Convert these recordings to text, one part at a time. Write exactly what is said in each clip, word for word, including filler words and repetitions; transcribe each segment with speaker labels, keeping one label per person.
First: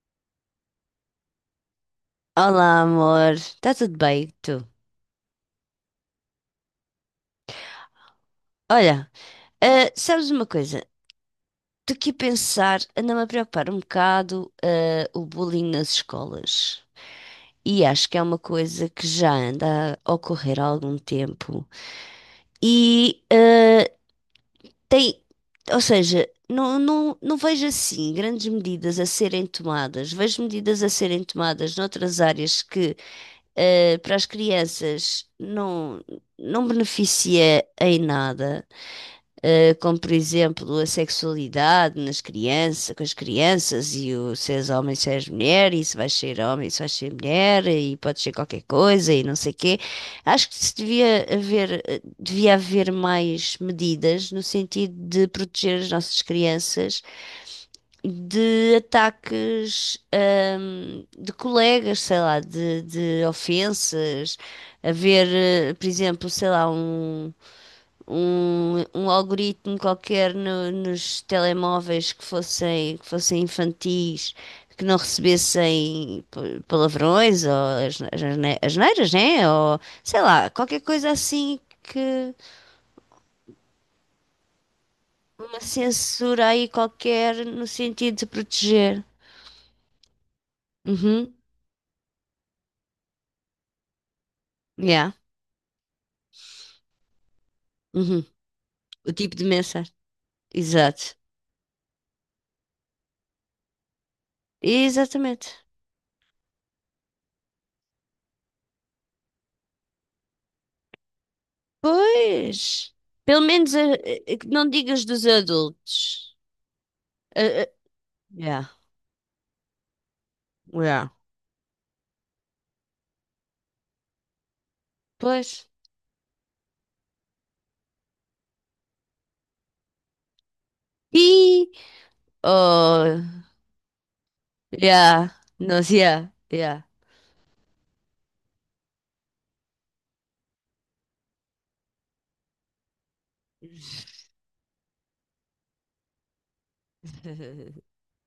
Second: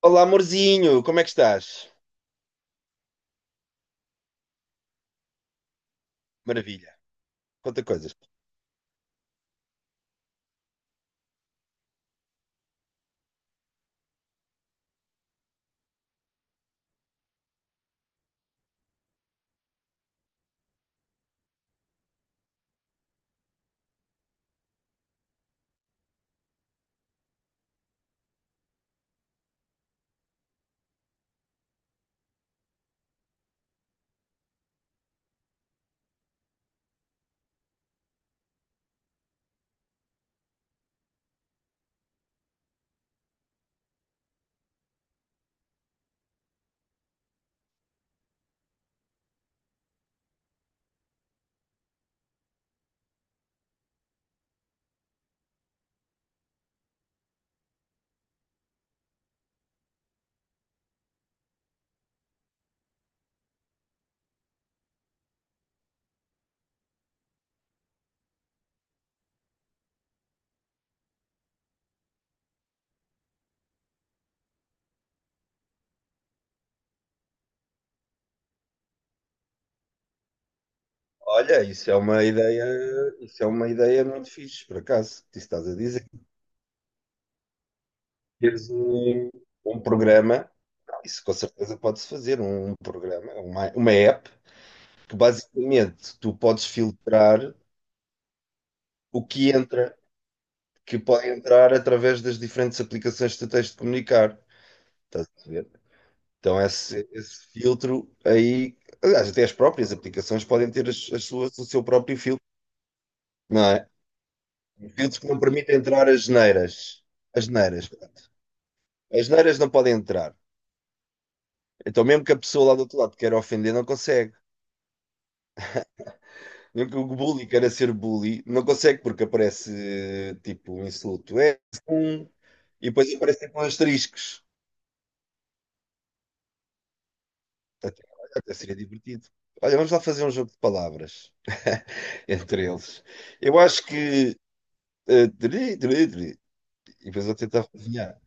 Speaker 1: Olá, amorzinho, como é que estás?
Speaker 2: Olá, amor. Está tudo bem? Tu?
Speaker 1: Maravilha, conta coisas.
Speaker 2: Olha, ah, sabes uma coisa? Estou aqui a pensar, anda-me a preocupar um bocado, ah, o bullying nas escolas. E acho que é uma coisa que já anda a ocorrer há algum tempo. E ah, tem, ou seja, não, não, não vejo assim grandes medidas a serem tomadas. Vejo medidas a serem tomadas noutras áreas que ah, para as crianças não, não beneficia em nada. Eh, como por exemplo a sexualidade nas crianças, com as crianças, e o se és homem, se és mulher, e se vais ser homem, se vais ser mulher, e pode ser qualquer coisa, e não sei quê. Acho que se devia haver, eh, devia haver mais medidas no sentido de proteger as nossas crianças de ataques, ahm, de colegas, sei lá, de, de ofensas. Haver, eh, por exemplo, sei lá, um um, um algoritmo qualquer no- nos telemóveis que fossem, que fossem infantis, que não recebessem pa- palavrões ou as, as, asne- asneiras, né? Ou sei lá, qualquer coisa assim
Speaker 1: Olha, isso é uma
Speaker 2: que
Speaker 1: ideia, isso é uma ideia muito fixe, por acaso, que
Speaker 2: uma
Speaker 1: estás a dizer.
Speaker 2: censura aí qualquer no sentido de
Speaker 1: Teres
Speaker 2: proteger.
Speaker 1: um, um programa, isso com
Speaker 2: Uhum.
Speaker 1: certeza pode-se fazer, um um programa, uma, uma app,
Speaker 2: Yeah.
Speaker 1: que basicamente tu podes filtrar
Speaker 2: Uhum. O
Speaker 1: o
Speaker 2: tipo de
Speaker 1: que
Speaker 2: mensagem.
Speaker 1: entra, que
Speaker 2: Exato.
Speaker 1: pode entrar através das diferentes aplicações que tu tens de comunicar. Estás a
Speaker 2: Exatamente.
Speaker 1: ver? Então esse, esse filtro aí, aliás, até as próprias aplicações podem ter as, as suas, o seu próprio filtro.
Speaker 2: Pois. Pelo
Speaker 1: Não
Speaker 2: menos
Speaker 1: é?
Speaker 2: eh, eh, que não digas
Speaker 1: Filtros
Speaker 2: dos
Speaker 1: que não permitem entrar as
Speaker 2: adultos.
Speaker 1: neiras. As
Speaker 2: Eh, eh,
Speaker 1: neiras.
Speaker 2: Yeah,
Speaker 1: As neiras não podem entrar.
Speaker 2: yeah.
Speaker 1: Então, mesmo que a pessoa lá do outro lado queira ofender, não consegue.
Speaker 2: Pois.
Speaker 1: Mesmo que o bully queira ser bully, não consegue porque aparece tipo um insulto. É
Speaker 2: E
Speaker 1: um. E depois
Speaker 2: oh,
Speaker 1: aparecem com asteriscos.
Speaker 2: yeah, nós yeah, yeah,
Speaker 1: Até, até seria divertido. Olha, vamos lá fazer um jogo de palavras entre eles. Eu acho que. eh, tri, tri, tri. E depois eu tentar adivinhar.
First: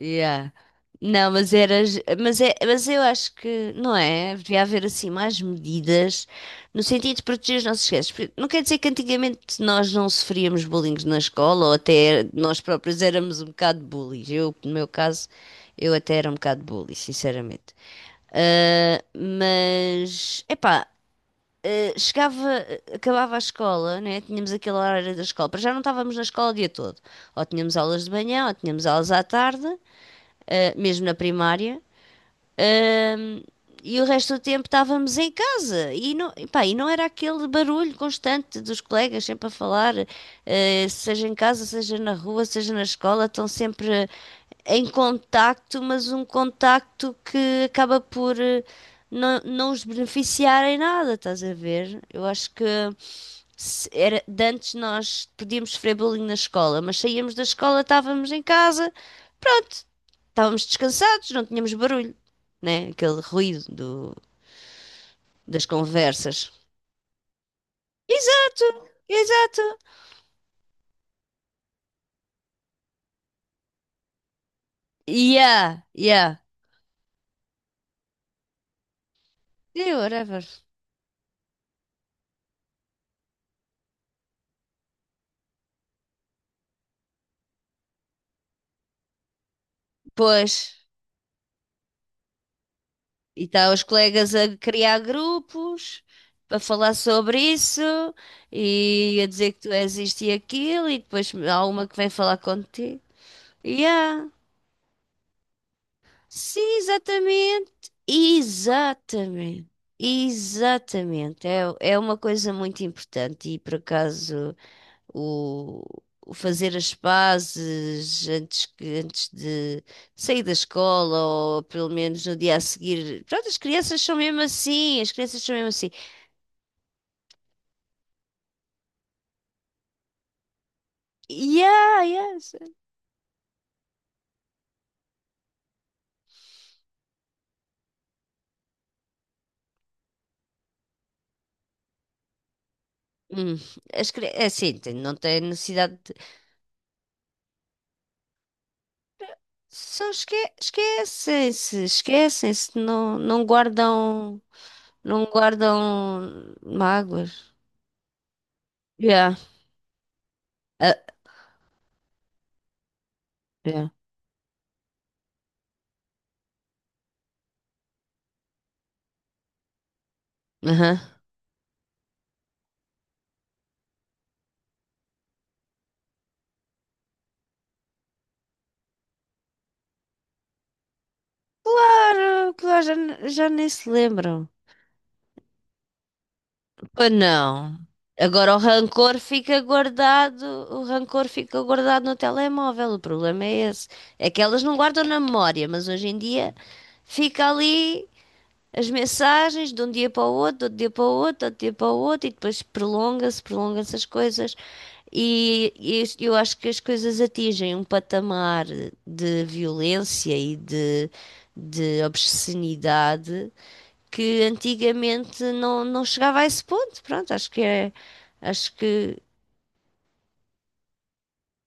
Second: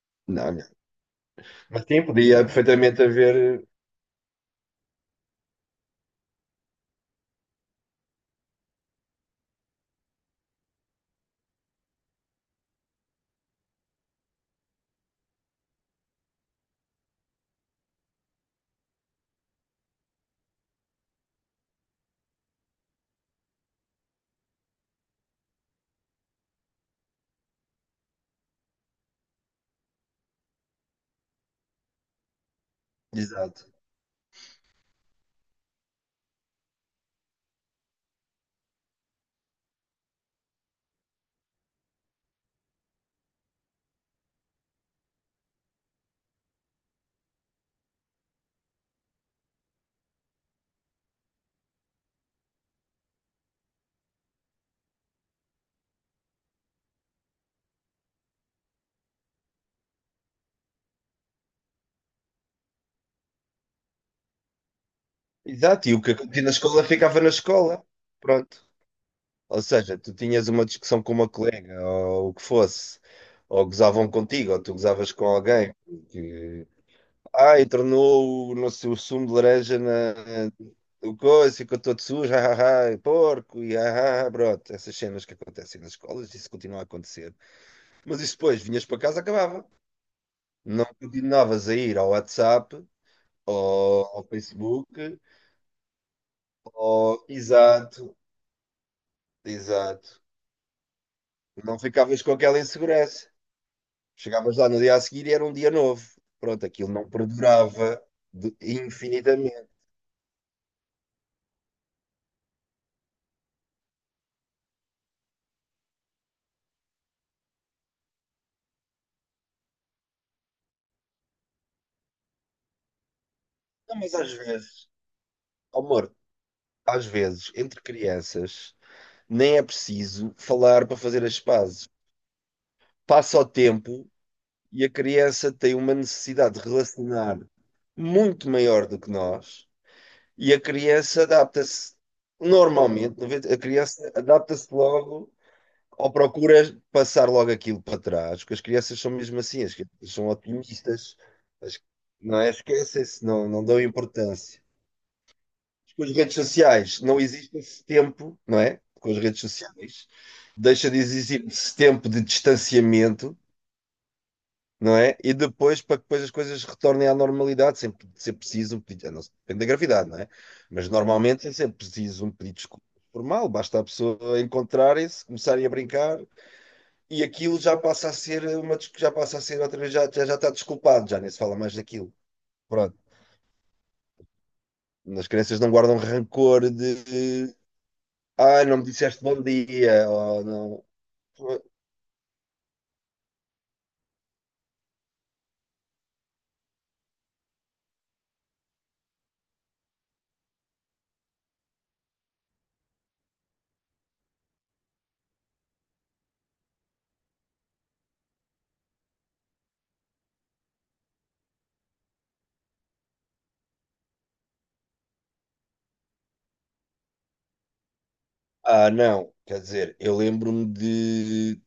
Speaker 2: yeah.
Speaker 1: Não, não.
Speaker 2: Não, mas
Speaker 1: Mas
Speaker 2: eras,
Speaker 1: sim, podia
Speaker 2: mas é, mas eu
Speaker 1: perfeitamente
Speaker 2: acho
Speaker 1: haver.
Speaker 2: que não é, devia haver assim mais medidas no sentido de proteger os nossos gestos. Porque não quer dizer que antigamente nós não sofríamos bullying na escola ou até nós próprios éramos um bocado bullies. Eu, no meu caso, eu até era um bocado bully, sinceramente. Ah, mas, epá, eh, chegava, eh, acabava a escola, né? Tínhamos aquele horário da escola, para já não estávamos na escola o dia todo. Ou tínhamos aulas de manhã, ou tínhamos aulas à tarde, eh, mesmo na primária. Ahm,
Speaker 1: Exato.
Speaker 2: e o resto do tempo estávamos em casa e não, e pá, e não era aquele barulho constante dos colegas sempre a falar, eh, seja em casa, seja na rua, seja na escola, estão sempre em contacto, mas um contacto que acaba por eh, não, não os beneficiar em nada, estás a ver? Eu acho que se era, de antes nós podíamos sofrer bullying na escola, mas saíamos da escola, estávamos em casa estávamos descansados, não tínhamos barulho, né? Aquele ruído do, das
Speaker 1: Exato, e o que
Speaker 2: conversas.
Speaker 1: acontecia na escola ficava na escola. Pronto.
Speaker 2: Exato,
Speaker 1: Ou
Speaker 2: exato.
Speaker 1: seja, tu tinhas uma discussão com uma colega ou o que fosse, ou gozavam contigo, ou tu gozavas com alguém,
Speaker 2: Yeah, yeah.
Speaker 1: porque ai, tornou o, não sei, o sumo de laranja
Speaker 2: Yeah,
Speaker 1: na
Speaker 2: whatever.
Speaker 1: o coisa, ficou todo sujo, ah, ah, ah, porco, e ah, ah, ah", pronto, essas cenas que acontecem nas escolas, isso continua a acontecer. Mas isso depois, vinhas para casa, acabava.
Speaker 2: Pois,
Speaker 1: Não continuavas a ir ao WhatsApp,
Speaker 2: e está os
Speaker 1: ou ao
Speaker 2: colegas a criar
Speaker 1: Facebook,
Speaker 2: grupos, a falar
Speaker 1: ou
Speaker 2: sobre isso,
Speaker 1: exato.
Speaker 2: e a dizer que tu és
Speaker 1: Exato.
Speaker 2: isto e aquilo, e depois há
Speaker 1: Não
Speaker 2: uma que vem
Speaker 1: ficavas com
Speaker 2: falar
Speaker 1: aquela
Speaker 2: contigo.
Speaker 1: insegurança.
Speaker 2: Yeah.
Speaker 1: Chegavas lá no dia a seguir e era um dia novo.
Speaker 2: Sim,
Speaker 1: Pronto, aquilo não
Speaker 2: exatamente.
Speaker 1: perdurava de-
Speaker 2: Exatamente.
Speaker 1: infinitamente.
Speaker 2: Exatamente. É, é uma coisa muito importante e por acaso o, o fazer as pazes antes, que- antes de sair da escola ou pelo menos no dia a seguir. Pronto, as
Speaker 1: Não,
Speaker 2: crianças
Speaker 1: mas
Speaker 2: são
Speaker 1: às
Speaker 2: mesmo
Speaker 1: vezes,
Speaker 2: assim, as crianças são mesmo
Speaker 1: oh,
Speaker 2: assim.
Speaker 1: amor, às vezes, entre crianças, nem é preciso falar para fazer as pazes.
Speaker 2: Yeah, yes.
Speaker 1: Passa o tempo e a criança tem uma necessidade de relacionar muito maior do que nós e a criança adapta-se normalmente, noventa
Speaker 2: Hum,
Speaker 1: a
Speaker 2: as
Speaker 1: criança
Speaker 2: cri- é assim,
Speaker 1: adapta-se
Speaker 2: tem- não
Speaker 1: logo
Speaker 2: tem necessidade
Speaker 1: ou
Speaker 2: de.
Speaker 1: procuras passar logo aquilo para trás, porque as crianças são mesmo assim, as
Speaker 2: Só
Speaker 1: crianças são
Speaker 2: esque,
Speaker 1: otimistas, as-
Speaker 2: esquecem-se,
Speaker 1: não é?
Speaker 2: esquecem-se, não,
Speaker 1: Esquecem-se,
Speaker 2: não
Speaker 1: não, não dão
Speaker 2: guardam,
Speaker 1: importância.
Speaker 2: não
Speaker 1: Com as redes
Speaker 2: guardam
Speaker 1: sociais não
Speaker 2: mágoas.
Speaker 1: existe esse tempo, não é? Com as
Speaker 2: Yeah.
Speaker 1: redes sociais deixa
Speaker 2: Ah,
Speaker 1: de existir esse tempo de distanciamento,
Speaker 2: yeah.
Speaker 1: não é? E depois, para que depois as coisas retornem à normalidade, sempre ser preciso um pedido, a não ser- depende da gravidade, não é? Mas
Speaker 2: Aham.
Speaker 1: normalmente é sempre preciso um pedido de desculpa formal, basta a pessoa encontrarem-se, começarem a brincar. E aquilo já passa a ser uma, dis- já passa a ser outra vez, já, já, já está desculpado, já nem se fala mais daquilo.
Speaker 2: Claro, claro, já,
Speaker 1: Pronto.
Speaker 2: ne- já nem se lembram.
Speaker 1: As crianças não guardam rancor de,
Speaker 2: Pois
Speaker 1: de
Speaker 2: não. Agora o
Speaker 1: ah, não me
Speaker 2: rancor
Speaker 1: disseste bom
Speaker 2: fica
Speaker 1: dia, ou
Speaker 2: guardado, o
Speaker 1: não.
Speaker 2: rancor fica guardado no telemóvel. O problema é esse. É que elas não guardam na memória, mas hoje em dia fica ali as mensagens de um dia para o outro, de outro dia para o outro, de outro dia para o outro, e depois prolonga-se, prolongam-se as coisas. E, e isto- eu acho que as coisas atingem um patamar de violência e de, de obscenidade que antigamente não, não chegava a esse ponto. Pronto, acho que é. Acho
Speaker 1: Ah,
Speaker 2: que.
Speaker 1: não. Quer dizer, eu lembro-me de,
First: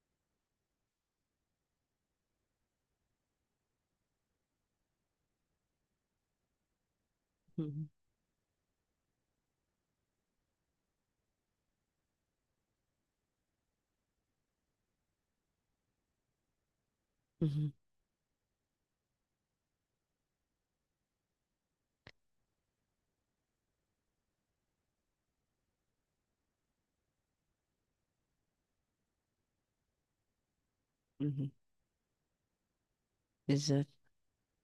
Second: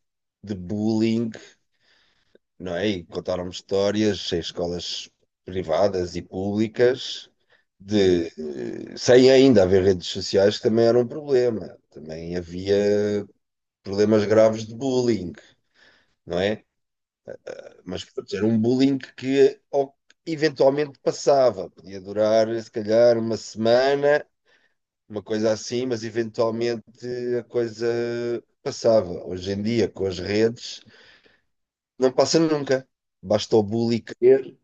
Speaker 1: de bullying, não é? E contaram-me histórias em escolas privadas e públicas,
Speaker 2: Uhum,
Speaker 1: de, eh, sem ainda haver redes sociais, que também era um problema. Também havia problemas graves de bullying, não é?
Speaker 2: uhum,
Speaker 1: Mas portanto, era um bullying que ao- eventualmente passava. Podia durar, se calhar, uma semana, uma coisa assim, mas eventualmente a coisa passava. Hoje em dia, com as redes,
Speaker 2: uhum,
Speaker 1: não passa nunca. Basta o
Speaker 2: exato.
Speaker 1: bully querer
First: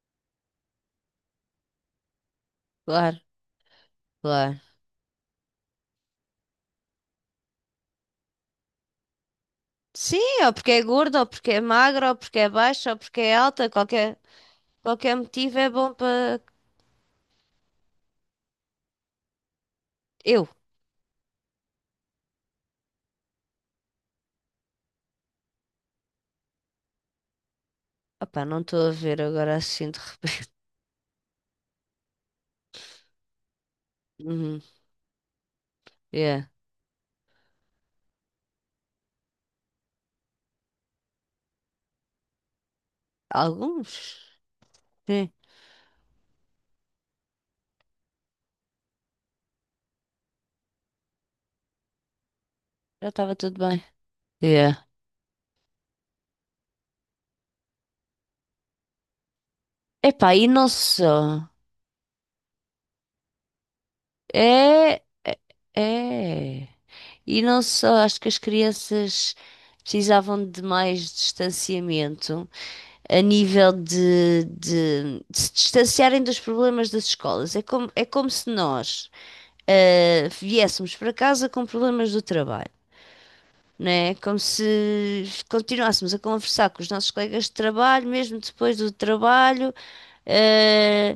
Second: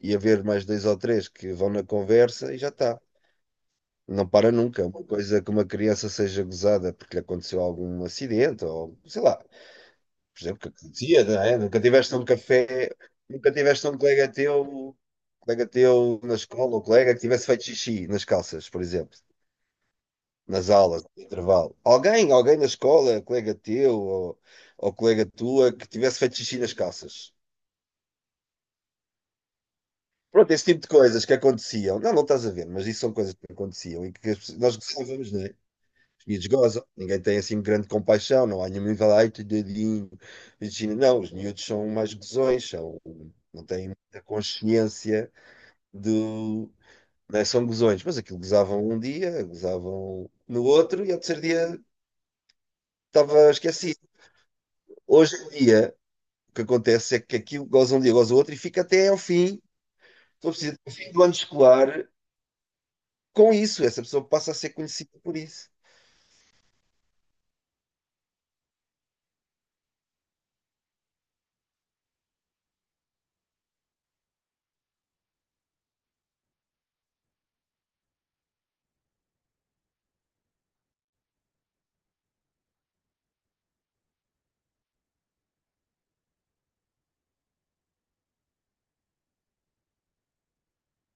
Speaker 1: e haver mais dois ou três que vão na conversa e já está.
Speaker 2: Claro,
Speaker 1: Não para
Speaker 2: claro.
Speaker 1: nunca. Uma coisa que uma criança seja gozada porque lhe aconteceu algum acidente ou sei lá. Por
Speaker 2: Sim, ou
Speaker 1: exemplo, que
Speaker 2: porque é gordo
Speaker 1: acontecia,
Speaker 2: ou
Speaker 1: não
Speaker 2: porque
Speaker 1: é?
Speaker 2: é
Speaker 1: Nunca
Speaker 2: magro
Speaker 1: tiveste
Speaker 2: ou
Speaker 1: um
Speaker 2: porque é baixo
Speaker 1: café,
Speaker 2: ou porque é
Speaker 1: nunca
Speaker 2: alta,
Speaker 1: tiveste um
Speaker 2: qualquer,
Speaker 1: colega teu,
Speaker 2: qualquer motivo
Speaker 1: colega
Speaker 2: é bom
Speaker 1: teu na
Speaker 2: para.
Speaker 1: escola, ou colega que tivesse feito xixi nas calças, por exemplo,
Speaker 2: Eu.
Speaker 1: nas aulas, no intervalo. Alguém, alguém na escola, colega teu ou, ou colega tua, que tivesse feito xixi nas calças.
Speaker 2: Opá, não estou a ver agora assim de repente.
Speaker 1: Pronto, esse tipo de coisas que aconteciam. Não, não estás a ver, mas isso são coisas que aconteciam e que as pessoas-
Speaker 2: Uhum,
Speaker 1: nós gostávamos, não é? Os
Speaker 2: yeah.
Speaker 1: miúdos gozam, ninguém tem assim grande compaixão, não há nenhum nível, ai, teu dedinho, Virginia. Não, os miúdos são mais gozões, são, não têm
Speaker 2: Alguns?
Speaker 1: muita consciência
Speaker 2: Sim,
Speaker 1: do. Né, são gozões, mas aquilo gozavam um dia, gozavam no outro e ao terceiro dia
Speaker 2: já estava
Speaker 1: estava
Speaker 2: tudo bem.
Speaker 1: esquecido.
Speaker 2: Yeah.
Speaker 1: Hoje em dia, o que acontece é que aquilo goza um dia, goza o outro e fica até ao fim.
Speaker 2: Epá, e
Speaker 1: Estou
Speaker 2: não
Speaker 1: precisando do fim do ano
Speaker 2: só.
Speaker 1: escolar com isso. Essa pessoa passa a ser
Speaker 2: É.
Speaker 1: conhecida
Speaker 2: É.
Speaker 1: por isso.
Speaker 2: É. E não só, acho que as crianças precisavam de mais distanciamento a nível de, de- de se distanciarem dos problemas das escolas. É como, é como se nós ah, viéssemos para casa com problemas do trabalho. Né? Como se continuássemos a conversar com os nossos colegas de trabalho, mesmo depois do trabalho, eh,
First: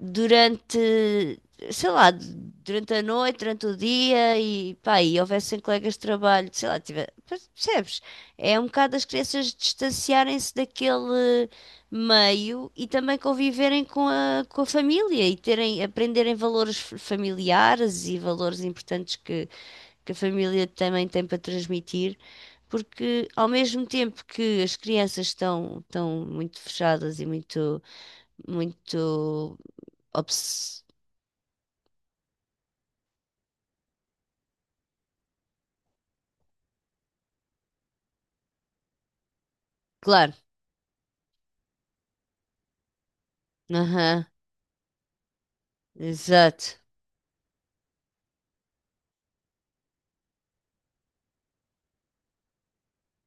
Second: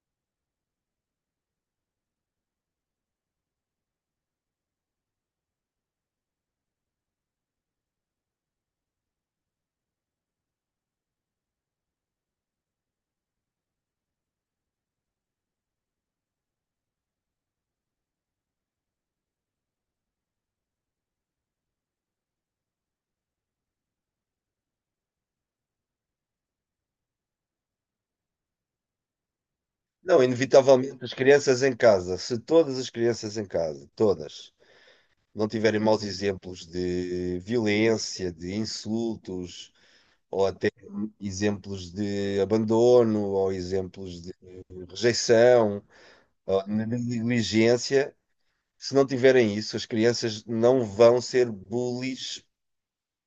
Speaker 2: durante, sei lá, durante a noite, durante o dia e pá, e houvessem colegas de trabalho, sei lá, tiver, percebes? É um bocado as crianças distanciarem-se daquele meio e também conviverem com a, com a família e terem, aprenderem valores f- familiares e valores importantes que, que a família também tem para transmitir. Porque ao mesmo tempo que as crianças estão, estão muito fechadas e muito, muito
Speaker 1: Não,
Speaker 2: obs-
Speaker 1: inevitavelmente, as crianças em casa, se todas as crianças em casa, todas, não tiverem maus exemplos de violência, de insultos,
Speaker 2: Claro.
Speaker 1: ou até exemplos de abandono, ou exemplos
Speaker 2: Aham.
Speaker 1: de rejeição, ou de
Speaker 2: Exato.
Speaker 1: negligência, se não tiverem isso, as crianças não vão ser bullies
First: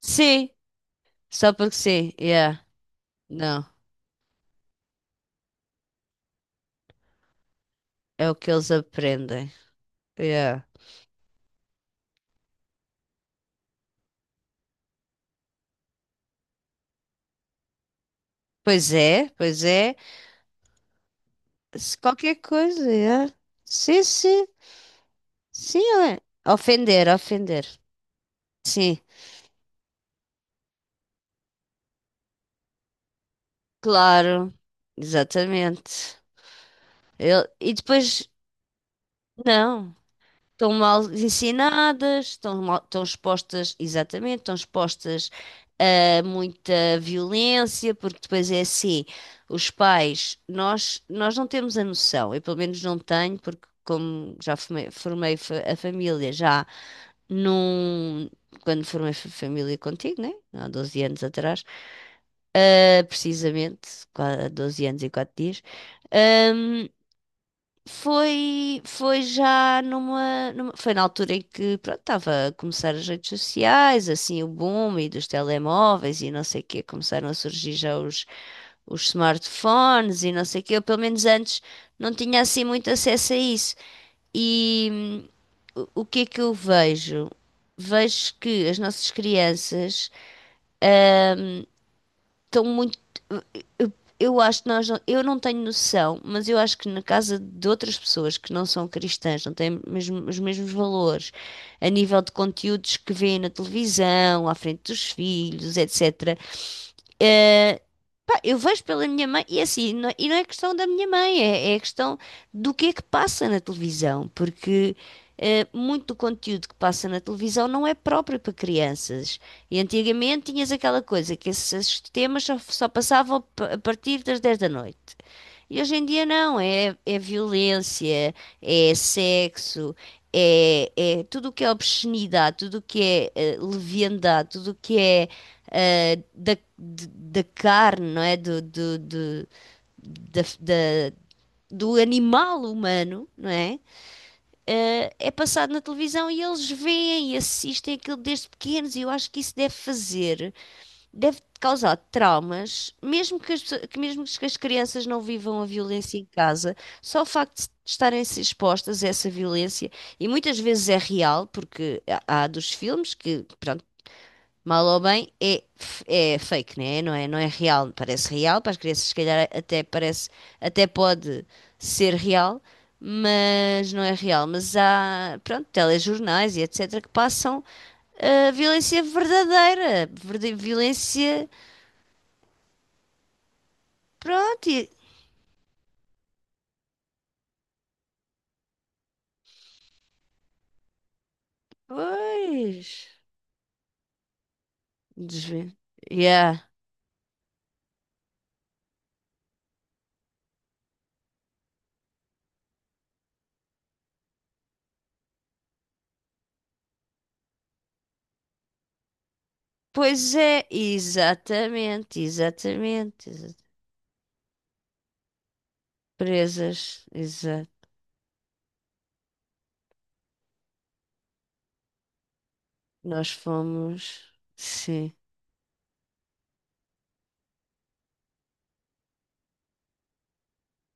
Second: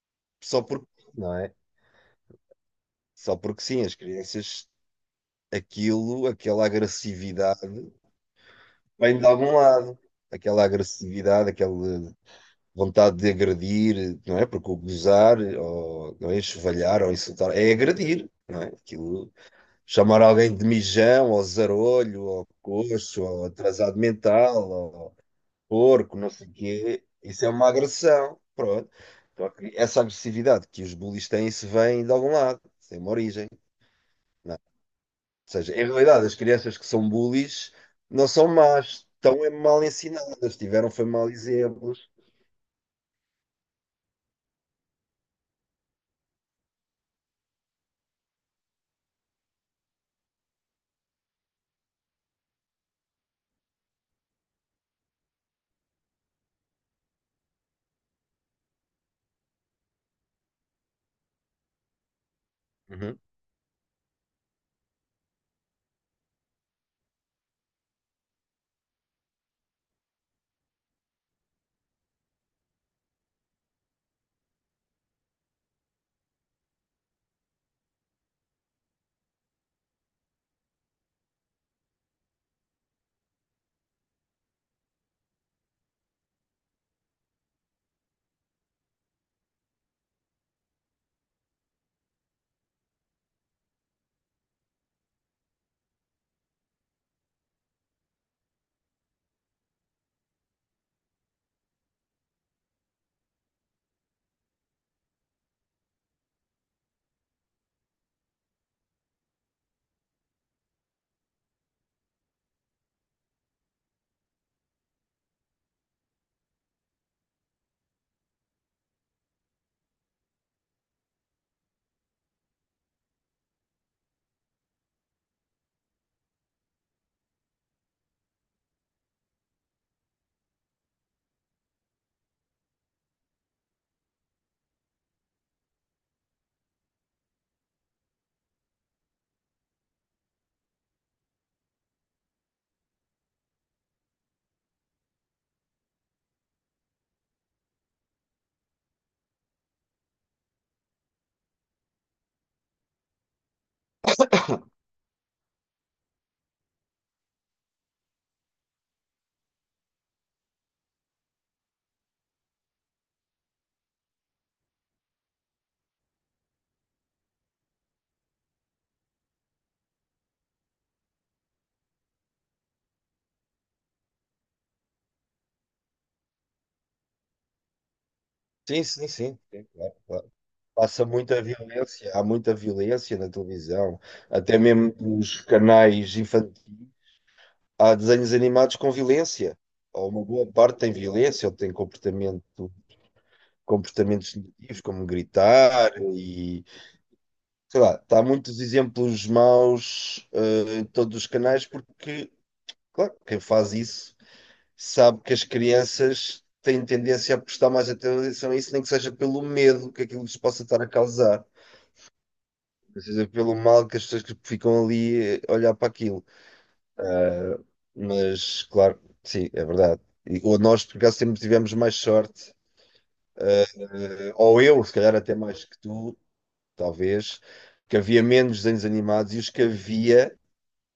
Speaker 2: Sim.
Speaker 1: só porque, não
Speaker 2: Só
Speaker 1: é?
Speaker 2: porque sim. Yeah.
Speaker 1: Só porque
Speaker 2: Não.
Speaker 1: sim, as crianças, aquilo, aquela agressividade,
Speaker 2: É o que eles
Speaker 1: vem de
Speaker 2: aprendem.
Speaker 1: algum lado. Aquela
Speaker 2: Yeah.
Speaker 1: agressividade, aquele vontade de agredir, não é? Porque o gozar, ou não é? Enxovalhar ou insultar, é agredir, não é?
Speaker 2: Pois é,
Speaker 1: Aquilo,
Speaker 2: pois é.
Speaker 1: chamar alguém de mijão, ou
Speaker 2: Se
Speaker 1: zarolho,
Speaker 2: qualquer
Speaker 1: ou
Speaker 2: coisa,
Speaker 1: coxo,
Speaker 2: yeah.
Speaker 1: ou atrasado
Speaker 2: Sim, sim.
Speaker 1: mental, ou
Speaker 2: Sim,
Speaker 1: porco,
Speaker 2: é.
Speaker 1: não sei o quê,
Speaker 2: Ofender,
Speaker 1: isso é
Speaker 2: ofender.
Speaker 1: uma agressão, pronto.
Speaker 2: Sim.
Speaker 1: Então, essa agressividade que os bullies têm, se vem de algum lado, tem uma origem,
Speaker 2: Claro.
Speaker 1: não é? Ou seja, em
Speaker 2: Exatamente.
Speaker 1: realidade, as crianças que são
Speaker 2: Ele. E
Speaker 1: bullies não
Speaker 2: depois,
Speaker 1: são más, estão é mal
Speaker 2: não.
Speaker 1: ensinadas,
Speaker 2: Estão
Speaker 1: tiveram
Speaker 2: mal
Speaker 1: foi mal exemplos.
Speaker 2: ensinadas, estão mal, estão expostas, exatamente, estão expostas eh, muita violência, porque depois é assim, os pais, nós, nós não temos a noção, eu pelo menos não tenho, porque como já formei, formei fa- a família, já num, quando formei fa- família contigo, né? Há doze anos atrás, eh,
Speaker 1: Uhum.
Speaker 2: precisamente, qua- doze anos e quatro dias, hum, foi, foi já numa, numa- Foi na altura em que, pronto, estava a começar as redes sociais, assim, o boom e dos telemóveis e não sei o quê. Começaram a surgir já os, os smartphones e não sei o quê. Eu, pelo menos antes, não tinha assim muito acesso a isso. E hum, o o que é que eu vejo? Vejo que as nossas crianças estão muito. Eu, eu acho que nós. não- Eu não tenho noção, mas eu acho que na casa de outras pessoas que não são cristãs, não têm mesmo- os mesmos valores, a nível de conteúdos que vêem na televisão, à frente dos filhos, etcétera. Pá, eu vejo pela minha mãe, e é assim, não, é, e não é questão da minha mãe, é, é questão do que é que passa na televisão, porque eh, muito do conteúdo que passa na televisão não é próprio para crianças. E antigamente tinhas aquela coisa que esses, esses temas só, só passavam p- a partir das dez da noite. E hoje em dia não, é, é violência, é sexo, é, é tudo o que é obscenidade, tudo o que é eh, leviandade, tudo o que é eh, da, de- da carne, não é? Do, do, do, da, da- do animal humano, não é? Eh, é passado na televisão e eles veem e assistem aquilo desde pequenos e eu acho que isso deve fazer deve causar traumas, mesmo que as, pesso- que mesmo que as crianças não vivam a violência em casa, só o facto de estarem expostas a essa violência, e muitas vezes é real, porque há há dos filmes que, pronto, mal ou bem, é, f- é fake, né? Não é, não é real, parece real, para as crianças se calhar até parece, até pode ser real, mas não é real. Mas há, pronto, telejornais e etcétera que passam a
Speaker 1: Sim,
Speaker 2: violência
Speaker 1: sim, sim, sim, claro,
Speaker 2: verdadeira,
Speaker 1: claro.
Speaker 2: verde-
Speaker 1: Passa muita
Speaker 2: violência.
Speaker 1: violência, há muita violência na televisão, até
Speaker 2: Pronto, e-
Speaker 1: mesmo nos canais infantis, há desenhos animados com violência, ou uma boa parte tem violência, ou tem comportamento,
Speaker 2: pois.
Speaker 1: comportamentos negativos, como
Speaker 2: Desvi.
Speaker 1: gritar
Speaker 2: Yeah.
Speaker 1: e sei lá, há muitos exemplos maus eh, em todos os canais, porque, claro, quem faz isso sabe que as crianças têm tendência a prestar mais atenção a isso, nem que seja pelo medo que aquilo
Speaker 2: Pois
Speaker 1: lhes possa
Speaker 2: é,
Speaker 1: estar a causar.
Speaker 2: exatamente,
Speaker 1: Ou seja,
Speaker 2: exatamente. exa-
Speaker 1: pelo mal que as pessoas que ficam ali a olhar para aquilo.
Speaker 2: Presas, exato.
Speaker 1: Mas, claro, sim, é verdade. E, ou nós, por acaso, sempre tivemos mais sorte,
Speaker 2: Nós fomos,
Speaker 1: eh, ou eu, se
Speaker 2: sim.
Speaker 1: calhar até mais que tu, talvez, que havia menos desenhos animados e os que havia,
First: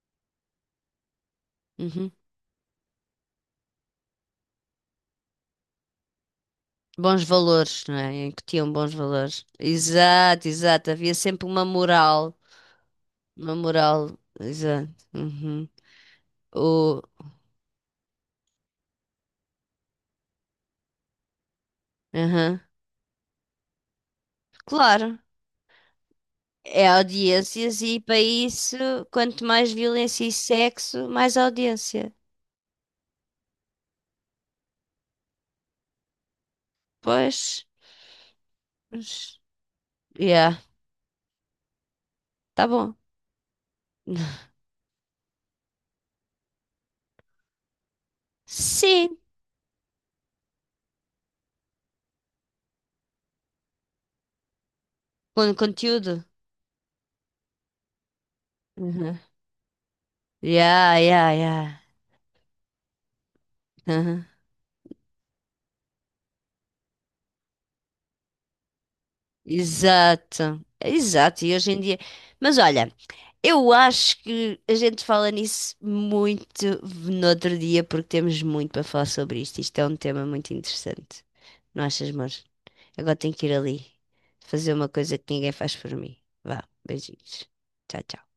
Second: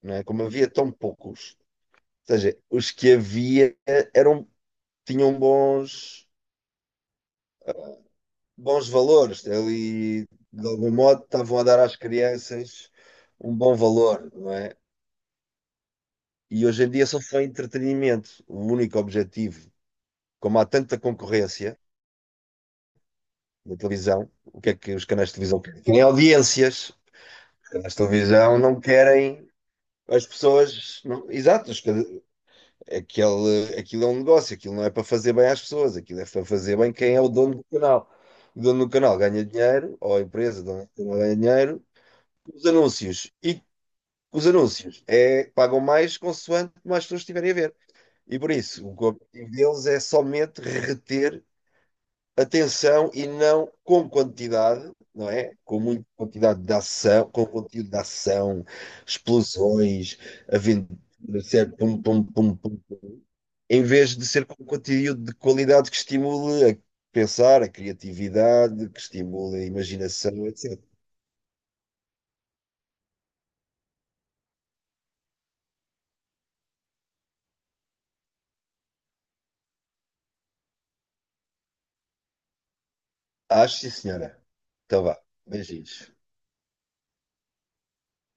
Speaker 1: não é? Como havia tão poucos,
Speaker 2: Uhum.
Speaker 1: ou seja, os que havia eram, tinham bons,
Speaker 2: Bons valores, não é? Em que tinham
Speaker 1: bons
Speaker 2: bons valores.
Speaker 1: valores, ali,
Speaker 2: Exato,
Speaker 1: de
Speaker 2: exato.
Speaker 1: algum
Speaker 2: Havia
Speaker 1: modo,
Speaker 2: sempre
Speaker 1: estavam a
Speaker 2: uma
Speaker 1: dar às
Speaker 2: moral.
Speaker 1: crianças um
Speaker 2: Uma
Speaker 1: bom
Speaker 2: moral,
Speaker 1: valor, não é?
Speaker 2: exato. Uhum.
Speaker 1: E hoje em
Speaker 2: O,
Speaker 1: dia só foi entretenimento, o único objetivo, como há tanta concorrência
Speaker 2: aham.
Speaker 1: na televisão, o que é que os
Speaker 2: Claro.
Speaker 1: canais de televisão querem? Querem
Speaker 2: É
Speaker 1: audiências. Os
Speaker 2: audiências
Speaker 1: canais de
Speaker 2: e para
Speaker 1: televisão
Speaker 2: isso,
Speaker 1: não
Speaker 2: quanto
Speaker 1: querem
Speaker 2: mais violência
Speaker 1: as
Speaker 2: e
Speaker 1: pessoas.
Speaker 2: sexo,
Speaker 1: Não,
Speaker 2: mais
Speaker 1: exato, os can-
Speaker 2: audiência.
Speaker 1: aquele, aquilo é um negócio, aquilo não é para fazer bem às pessoas, aquilo é para fazer bem quem é o dono do
Speaker 2: Pois.
Speaker 1: canal. O dono do canal
Speaker 2: Mas-
Speaker 1: ganha dinheiro, ou a
Speaker 2: Yeah,
Speaker 1: empresa dona do canal ganha dinheiro, com os
Speaker 2: tá bom.
Speaker 1: anúncios. E os anúncios é, pagam mais consoante mais pessoas estiverem a ver. E por isso, o
Speaker 2: Sim,
Speaker 1: objetivo deles é somente reter atenção e não com quantidade, não é?
Speaker 2: com
Speaker 1: Com muita
Speaker 2: conteúdo.
Speaker 1: quantidade de ação, com conteúdo de ação,
Speaker 2: Uhum.
Speaker 1: explosões,
Speaker 2: Yeah,
Speaker 1: aventuras,
Speaker 2: yeah, yeah.
Speaker 1: certo? Pum, pum, pum, pum. pum. Em vez
Speaker 2: Uhum.
Speaker 1: de ser com conteúdo de qualidade que estimule a pensar, a criatividade, que estimule a imaginação,
Speaker 2: Exato,
Speaker 1: etcétera.
Speaker 2: exato. E hoje em dia. Mas olha, eu acho que a gente fala nisso muito no outro dia, porque temos muito para falar sobre isto. Isto é um tema muito interessante. Não achas, amor? Agora tenho que ir
Speaker 1: Acho,
Speaker 2: ali
Speaker 1: sim, senhora.
Speaker 2: fazer uma
Speaker 1: Então
Speaker 2: coisa
Speaker 1: vá,
Speaker 2: que ninguém faz por
Speaker 1: beijinhos.
Speaker 2: mim. Vá, beijinhos. Tchau, tchau.